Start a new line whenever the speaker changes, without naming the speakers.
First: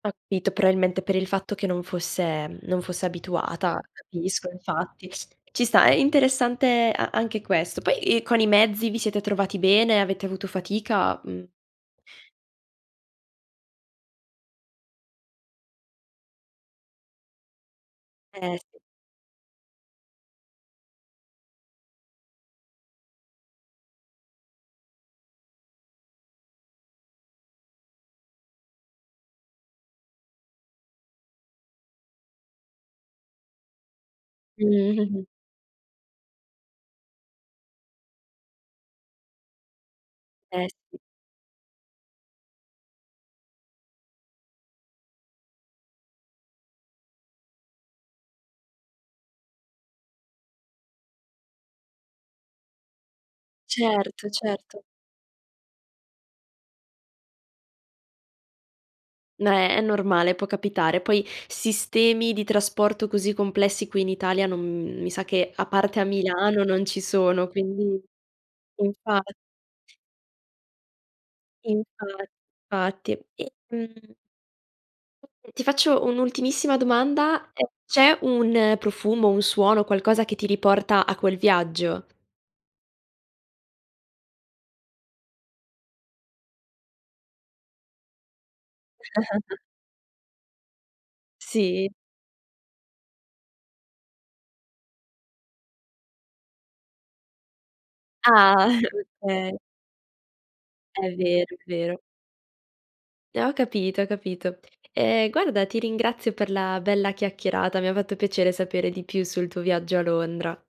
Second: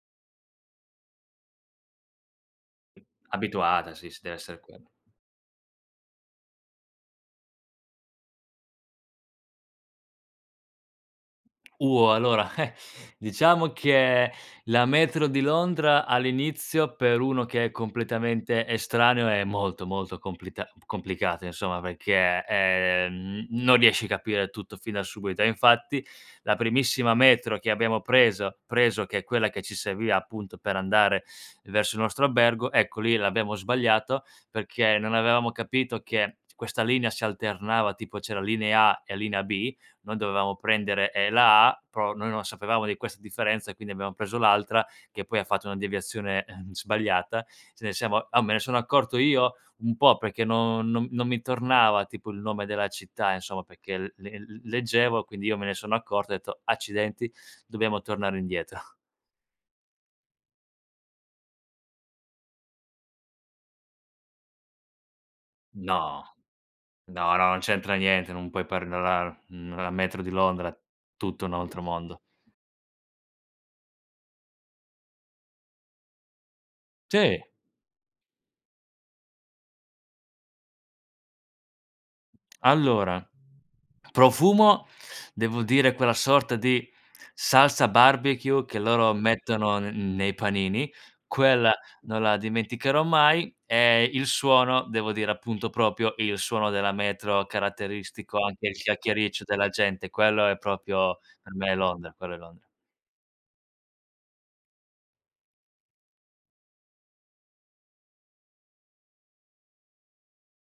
Ho capito, probabilmente per il fatto che non fosse, mhmm non fosse abituata,
Abituata, sì s deve
capisco,
esse quello.
infatti. Ci sta, è interessante a anche questo. Poi, ehm, con i mezzi vi siete trovati bene? Avete avuto fatica, mhmm
Uh, allora, eh, diciamo che la metro di Londra all'inizio, per uno che è
Eh
completamente
sì.
estraneo, è molto, molto complita complicata, insomma, perché, ehm, m non riesci capire tutto fin da subito; e infatti, la primissima metro che abbiamo preso preso, che è quella che ci serviva appunto per andare verso il nostro albergo, ecco, lì l'abbiamo sbagliato,
Mhmm.
perché non avevamo capito che questa linea si alternava, tipo c'era linea A e linea B, noi dovevamo
Eh sì.
prendere, ehm, la A, però noi non sapevamo di queste differenze, quindi abbiamo preso l'altra, che poi ha fatto una deviazione, ehm, sbagliata, ce ne siamo uhm, me ne sono accorto io, un po' perché no non non mi tornava tipo il nome della città, insomma, perché il
Certo,
le l le
certo.
leggevo, quindi io me ne sono accorto, ho detto: “Accidenti. Dobbiamo tornare indietro.“
No, è è normale, può capitare. Poi, sistemi di trasporto così complessi qui in Italia non mhmm, mi sa, che a parte a
No.
Milano non ci
No,
sono,
no, non c'entra
quindi
niente, non puoi
infa
paragonare, mhmm, la metro di Londra: tutto un altro
Infa
mondo.
fatti. E, mhmm ti faccio un'ultimissima
Sì.
domanda: ehm, c'è un profumo, un suono, qualcosa che ti riporta a quel viaggio?
Allora: profumo, devo dire quella sorta di salsa barbecue che loro mettono n nei panini: quella,
Sì.
non la dimenticherò mai. E il suono devo dire, appunto, proprio il suono della metro caratteristico, anche il
Ah!
chiacchiericcio
Okay.
della gente. Quello è
È
proprio per
vero, è
me
vero.
Londra, quello è Londra.
Eh, ho capito, ho capito. Ehm, guarda ti ringrazio per la bella chiacchierata. Mi ha fatto piacere sapere di più sul tuo viaggio a Londra.